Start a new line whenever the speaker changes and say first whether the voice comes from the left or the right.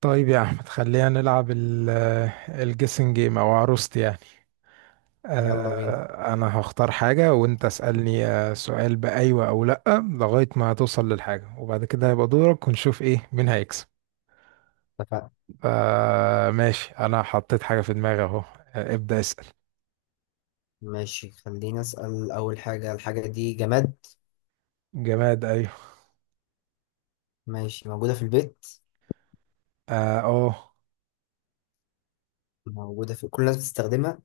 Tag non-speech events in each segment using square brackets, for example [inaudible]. right: طيب يا احمد خلينا نلعب الجيسنج جيم او عروستي يعني.
left: يلا بينا.
right: انا هختار حاجه وانت اسالني سؤال بايوه او لا لغايه ما توصل للحاجه، وبعد كده هيبقى دورك ونشوف ايه مين هيكسب.
left: اتفقنا.
right: ماشي، انا حطيت حاجه في دماغي اهو، ابدا اسال.
left: ماشي، خليني أسأل أول حاجة. الحاجة دي جماد؟
right: جماد ايوه.
left: ماشي. موجودة في البيت؟
right: اه أوه.
left: موجودة في كل الناس بتستخدمها؟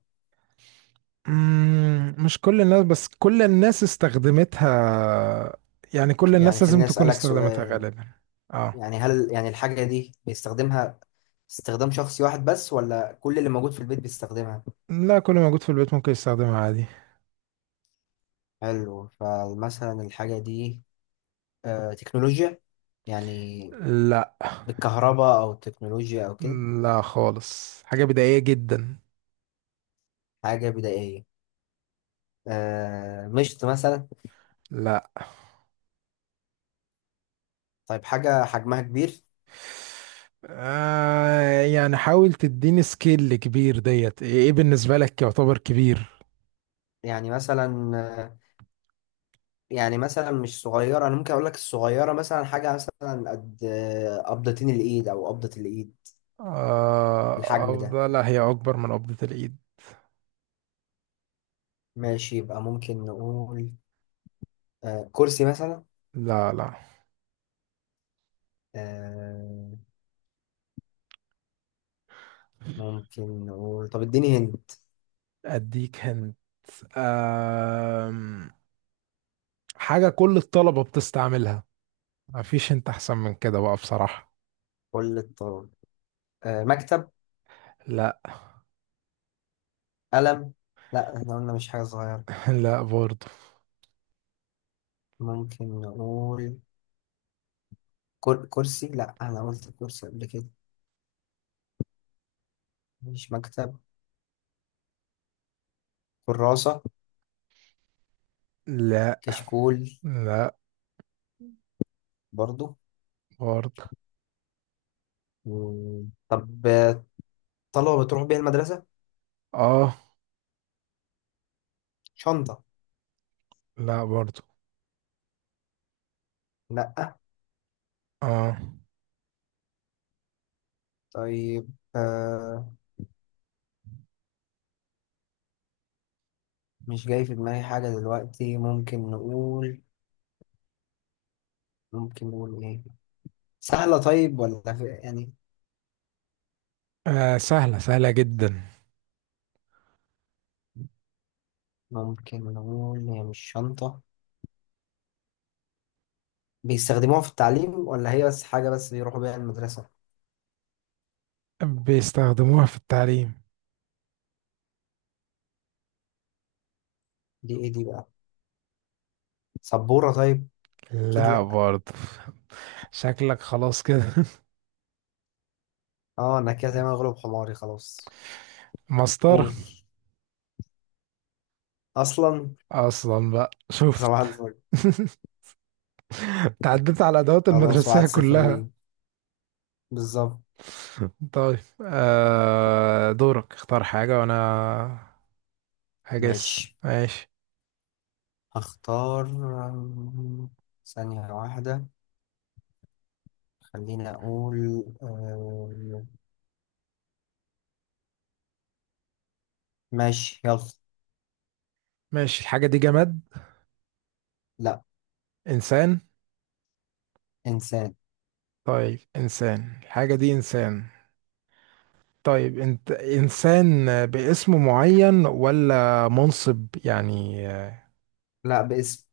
right: مش كل الناس، بس كل الناس استخدمتها. يعني كل الناس
left: يعني
right: لازم
left: خليني
right: تكون
left: أسألك
right: استخدمتها
left: سؤال.
right: غالبا. اه
left: يعني هل يعني الحاجة دي بيستخدمها استخدام شخصي واحد بس، ولا كل اللي موجود في البيت بيستخدمها؟
right: لا، كل موجود في البيت ممكن يستخدمها عادي.
left: حلو. فمثلا الحاجة دي تكنولوجيا، يعني
right: لا
left: بالكهرباء أو التكنولوجيا أو كده؟
right: لا، خالص حاجة بدائية جدا.
left: حاجة بدائية. مشط مثلا؟
right: لا.
left: طيب، حاجة حجمها كبير.
right: آه يعني حاول تديني سكيل كبير، ديت ايه، إيه بالنسبة لك يعتبر كبير؟
left: يعني مثلا، آه، يعني مثلا مش صغيرة. أنا ممكن أقول لك الصغيرة مثلا حاجة مثلا قد قبضتين الإيد أو قبضة الإيد.
right: آه
left: الحجم ده.
right: أفضل، لا هي أكبر من قبضة الإيد.
left: ماشي، يبقى ممكن نقول كرسي مثلا؟
right: لا لا.
left: آه ممكن نقول، طب اديني هنت.
right: أديك هنت. آم، حاجة كل الطلبة بتستعملها. مفيش، انت احسن من كده بقى بصراحة.
left: كل الطرق. مكتب؟
right: لا.
left: قلم؟ لا، احنا قلنا مش حاجة صغيرة.
right: [laughs] لا برضو.
left: ممكن نقول كرسي. لا، أنا قلت كرسي قبل كده. مش مكتب. كراسة؟
right: لا.
left: كشكول؟
right: لا
left: برضو.
right: برضو.
left: مم. طب، طلبة بتروح بيها المدرسة؟
right: اه.
left: شنطة؟
right: لا برضو.
left: لأ.
right: اه.
left: طيب، آه مش جاي في دماغي حاجة دلوقتي. ممكن نقول، إيه سهلة، طيب، ولا في يعني؟
right: آه سهلة، سهلة جدا.
left: ممكن نقول هي مش شنطة. بيستخدموها في التعليم، ولا هي بس حاجة بس بيروحوا بيها المدرسة؟
right: بيستخدموها في التعليم.
left: دي إيه دي بقى؟ سبورة؟ طيب. أكيد
right: لا
left: لأ.
right: برضه. شكلك خلاص كده. [laughs]
left: أه، أنا كده زي ما أغلب حماري خلاص.
right: مسطرة
left: قول، أصلا.
right: أصلا، بقى شفت؟
left: صباح
right: [laughs]
left: الفل.
right: تعديت على الأدوات
left: خلاص،
right: المدرسية
left: 1-0
right: كلها.
left: ليه. بالظبط.
right: [laughs] طيب، آه دورك، اختار حاجة وأنا هجس.
left: ماشي،
right: ماشي.
left: هختار. آم، ثانية واحدة. خليني أقول ماشي يلا.
right: ماشي، الحاجة دي جماد؟
left: لا.
right: إنسان؟
left: إنسان.
right: طيب إنسان، الحاجة دي إنسان؟ طيب انت إنسان باسم معين ولا منصب يعني؟
left: لا، باسم.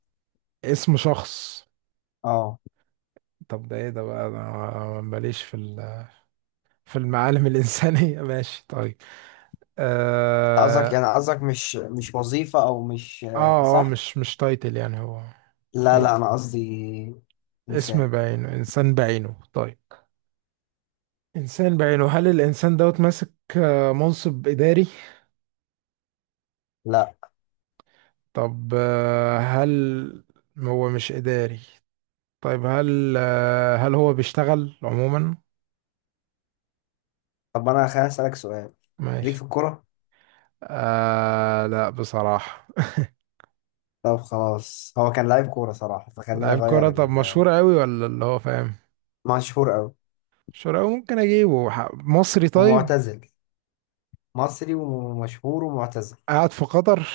right: اسم شخص.
left: اه.
right: طب ده ايه ده بقى، انا ماليش في ال-. [laughs] في المعالم الانسانيه. [laughs] ماشي طيب.
left: أنت قصدك،
right: اه.
left: يعني قصدك مش وظيفة، أو مش
right: اه،
left: صح؟
right: مش تايتل يعني هو.
left: لا
right: هو
left: لا، أنا قصدي.
right: اسم
left: إنسان.
right: بعينه، انسان بعينه طيب. انسان بعينه، هل الانسان دوت ماسك؟ منصب اداري؟
left: لا.
right: طب هل هو مش اداري؟ طيب هل هل هو بيشتغل عموما؟
left: طب أنا خليني أسألك سؤال. ليك في
right: ماشي.
left: الكورة؟
right: آه لا بصراحه.
left: طب خلاص، هو كان لعيب كورة صراحة،
right: [laughs]
left: فخلينا
right: لعيب كرة؟
left: أغير
right: طب مشهور قوي ولا اللي هو فاهم؟
left: مشهور أوي.
right: شراوي؟ ممكن اجيبه، ح- مصري طيب.
left: ومعتزل. مصري ومشهور ومعتزل.
right: قاعد في قطر.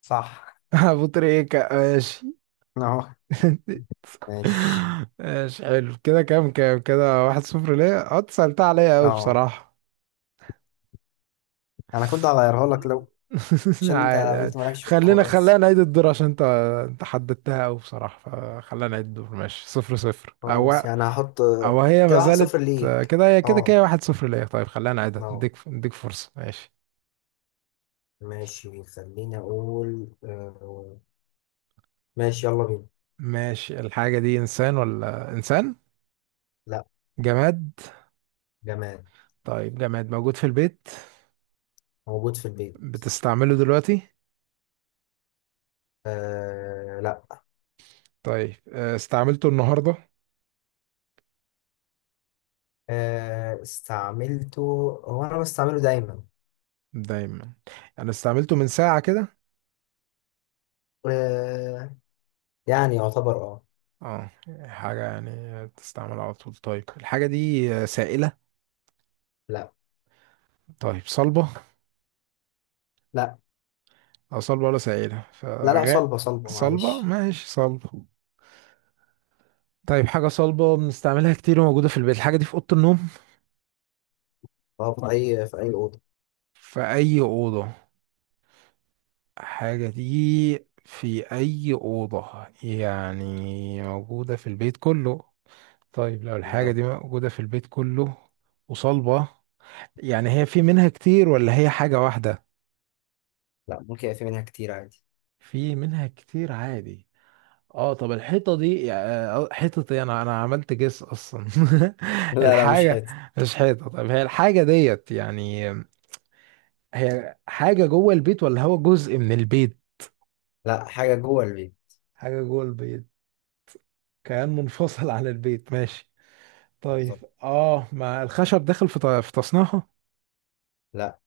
left: صح.
right: [laughs] ابو تريكة ماشي.
left: [laughs] أهو.
right: [laughs]
left: ماشي.
right: ماشي حلو كده. كام كام كده؟ واحد صفر ليه، انت سألتها عليا قوي
left: أه،
right: بصراحة.
left: أنا كنت هغيرها لك، لو
right: [laughs]
left: عشان أنت
right: عادي عادي.
left: قلت مالكش في
right: خلينا
left: الكورة
right: خلينا
left: بس.
right: نعيد الدور، عشان انت حددتها قوي بصراحة، فخلينا نعيد الدور. ماشي صفر صفر، او
left: خلاص يعني هحط
right: او هي
left: كده
right: ما
left: واحد
right: زالت.
left: صفر ليك.
right: كده هي كده، كده
left: اه.
right: واحد صفر ليه. طيب خلينا نعيدها،
left: اه.
right: اديك اديك فرصة ماشي.
left: ماشي، خليني اقول. ماشي يلا بينا.
right: ماشي، الحاجة دي انسان ولا انسان؟
left: لا.
right: جماد.
left: جماد.
right: طيب جماد، موجود في البيت؟
left: موجود في البيت.
right: بتستعمله دلوقتي؟
left: لا.
right: طيب استعملته النهاردة؟
left: استعملته. هو انا بستعمله دايما.
right: دايما. انا استعملته من ساعة كده.
left: آه يعني يعتبر. اه.
right: اه حاجة يعني تستعمل على طول. طيب الحاجة دي سائلة؟
left: لا.
right: طيب صلبة؟
left: لا
right: اه، صلبة ولا سائلة
left: لا، لا
right: فغاء؟
left: صلبة صلبة
right: صلبة
left: معلش.
right: ماشي، صلبة. طيب حاجة صلبة بنستعملها كتير وموجودة في البيت، الحاجة دي في أوضة النوم؟
left: اه، في اي اوضة.
right: في أي أوضة؟ الحاجة دي في أي أوضة، يعني موجودة في البيت كله؟ طيب لو الحاجة
left: بالظبط.
right: دي موجودة في البيت كله وصلبة، يعني هي في منها كتير ولا هي حاجة واحدة؟
left: لا، ممكن يبقى في منها كتير عادي.
right: في منها كتير عادي. اه طب الحيطة دي، حيطة ايه، انا عملت جس اصلا. [laughs]
left: لا لا، مش
right: الحاجة
left: حته.
right: مش حيطة. طب هي الحاجة ديت يعني، هي حاجة جوه البيت ولا هو جزء من البيت؟
left: لا، حاجة جوه البيت.
right: حاجة جوه البيت. كيان منفصل عن البيت ماشي. طيب
left: بالظبط.
right: اه، ما الخشب داخل في ط- في تصنيعها؟
left: لا،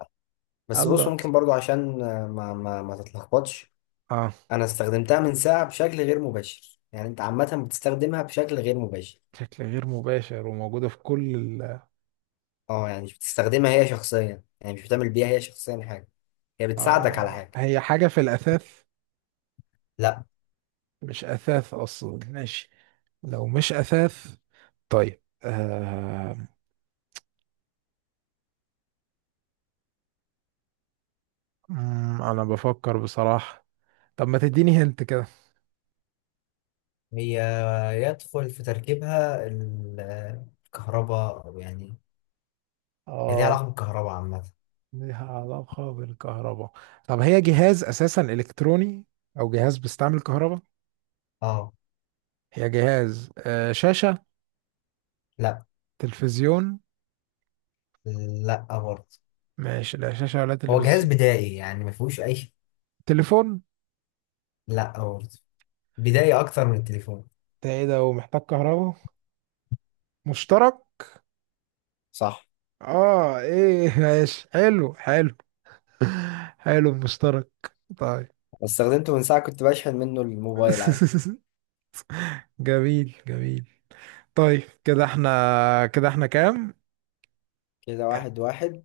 left: بس بص،
right: الله.
left: ممكن برضو عشان ما تتلخبطش.
right: اه
left: انا استخدمتها من ساعة بشكل غير مباشر، يعني انت عامة بتستخدمها بشكل غير مباشر.
right: بشكل غير مباشر، وموجودة في كل ال-.
left: اه، يعني مش بتستخدمها هي شخصيا، يعني مش بتعمل بيها هي شخصيا حاجة. هي بتساعدك على
right: آه
left: حاجة.
right: هي حاجة في الأثاث؟
left: لا.
right: مش أثاث أصلا ماشي. لو مش أثاث، طيب آه. أنا بفكر بصراحة. طب ما تديني هنت كده.
left: هي، يدخل في تركيبها الكهرباء أو يعني. هي ليها
right: آه،
left: علاقة بالكهرباء عامة.
right: ليها علاقة بالكهرباء؟ طب هي جهاز أساسا إلكتروني، أو جهاز بيستعمل كهرباء؟
left: اه.
right: هي جهاز آه شاشة؟
left: لا
right: تلفزيون؟
left: لا، برضه.
right: ماشي لا شاشة ولا
left: هو جهاز
right: تلفزيون.
left: بدائي، يعني ما فيهوش أي شيء.
right: تليفون؟
left: لا برضه. بدائي أكتر من التليفون.
right: ده ايه ده ومحتاج كهرباء؟ مشترك.
left: صح.
right: اه ايه. [laughs] ماشي حلو حلو. حلو المشترك. طيب.
left: استخدمته من ساعة، كنت بشحن منه الموبايل عادي.
right: [laughs] جميل جميل. طيب كده احنا، كده احنا كام؟
left: كده 1-1.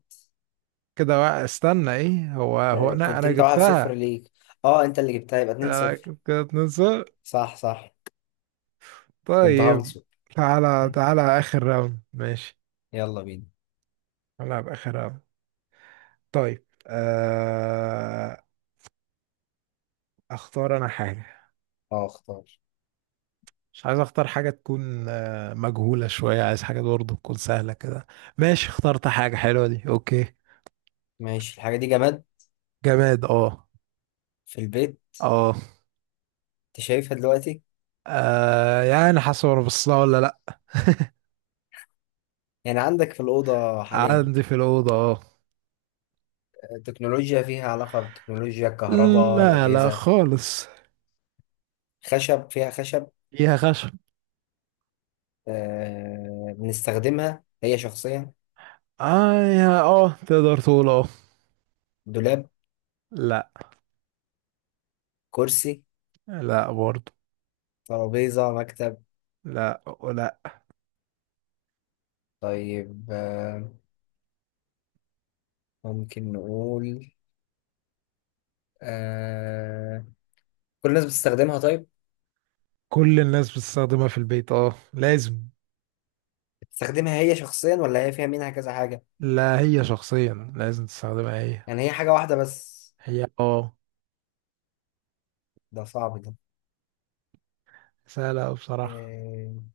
right: كده وا- استنى ايه، هو انا
left: كنت
right: انا
left: انت 1-0
right: جبتها.
left: ليك. اه، انت اللي جبتها يبقى اتنين
right: انا
left: صفر
right: كده اتنين صفر.
left: صح صح. كنت
right: طيب،
left: هنصب.
right: تعالى تعالى اخر راوند ماشي.
left: يلا بينا.
right: تعالى اخر راوند. طيب آه. اختار انا حاجة،
left: اه، اختار.
right: مش عايز اختار حاجة تكون مجهولة شوية، عايز حاجة برضه تكون سهلة كده. ماشي اخترت حاجة حلوة دي اوكي.
left: ماشي، الحاجة دي جماد.
right: جماد اه.
left: في البيت.
right: اه
left: انت شايفها دلوقتي؟
right: يعني حسب، انا بصلها ولا لا؟
left: يعني عندك في الأوضة حاليا؟
right: عندي في الأوضة اه.
left: تكنولوجيا، فيها علاقة بالتكنولوجيا، الكهرباء،
right: لا لا
left: الأجهزة؟
right: خالص.
left: خشب، فيها خشب؟
right: فيها خشب
left: بنستخدمها هي شخصيا؟
right: اه، يا اه، تقدر تقول اه.
left: دولاب؟
right: لا.
left: كرسي؟
right: لا برضه.
left: ترابيزة؟ مكتب؟
right: لا. لا.
left: طيب، ممكن نقول آه... كل الناس بتستخدمها. طيب.
right: كل الناس بتستخدمها في البيت اه، لازم.
left: بتستخدمها هي شخصيا، ولا هي فيها منها كذا حاجة؟
right: لا هي شخصيا لازم تستخدمها هي.
left: يعني هي حاجة واحدة بس؟
right: هي اه.
left: ده صعب ده.
right: سهلة أوي بصراحة.
left: آه...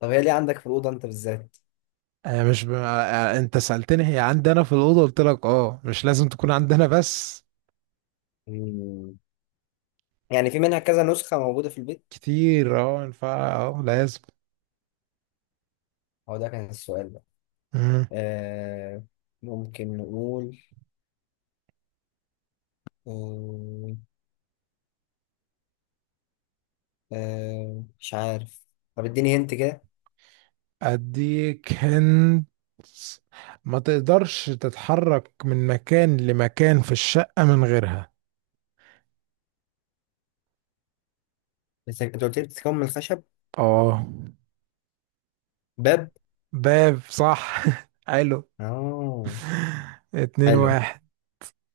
left: طب هي ليه عندك في الأوضة أنت بالذات؟
right: آه، مش ب... آه، آه، انت سألتني هي عندنا في الأوضة، قلت لك اه مش لازم تكون عندنا بس.
left: مم. يعني في منها كذا نسخة موجودة في البيت؟
right: كتير اه، ينفع اه لازم.
left: هو ده كان السؤال ده.
right: مم.
left: آه... ممكن نقول آه... مش عارف. طب اديني هنت كده.
right: اديك هند. ما تقدرش تتحرك من مكان لمكان في الشقة من غيرها.
left: بس انت قلت لي بتتكون من الخشب.
right: اه.
left: باب.
right: باب صح. [laughs] حلو.
left: اه.
right: اتنين
left: حلو.
right: واحد.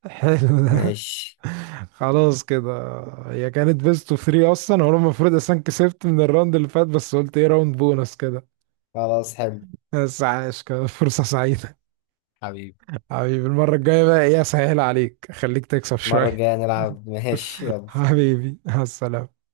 right: حلو ده.
left: ماشي،
right: [laughs] خلاص كده. هي كانت بيست اوف 3 اصلا، وانا المفروض اصلا كسبت من الراوند اللي فات، بس قلت ايه راوند بونص كده.
left: خلاص. حلو.
right: بس عاش كانت فرصة سعيدة.
left: حبيبي،
right: حبيبي، المرة الجاية بقى ايه، اسهل عليك خليك تكسب
left: المرة
right: شوية.
left: الجاية نلعب. ماشي
right: [laughs]
left: يلا.
right: حبيبي مع السلامة.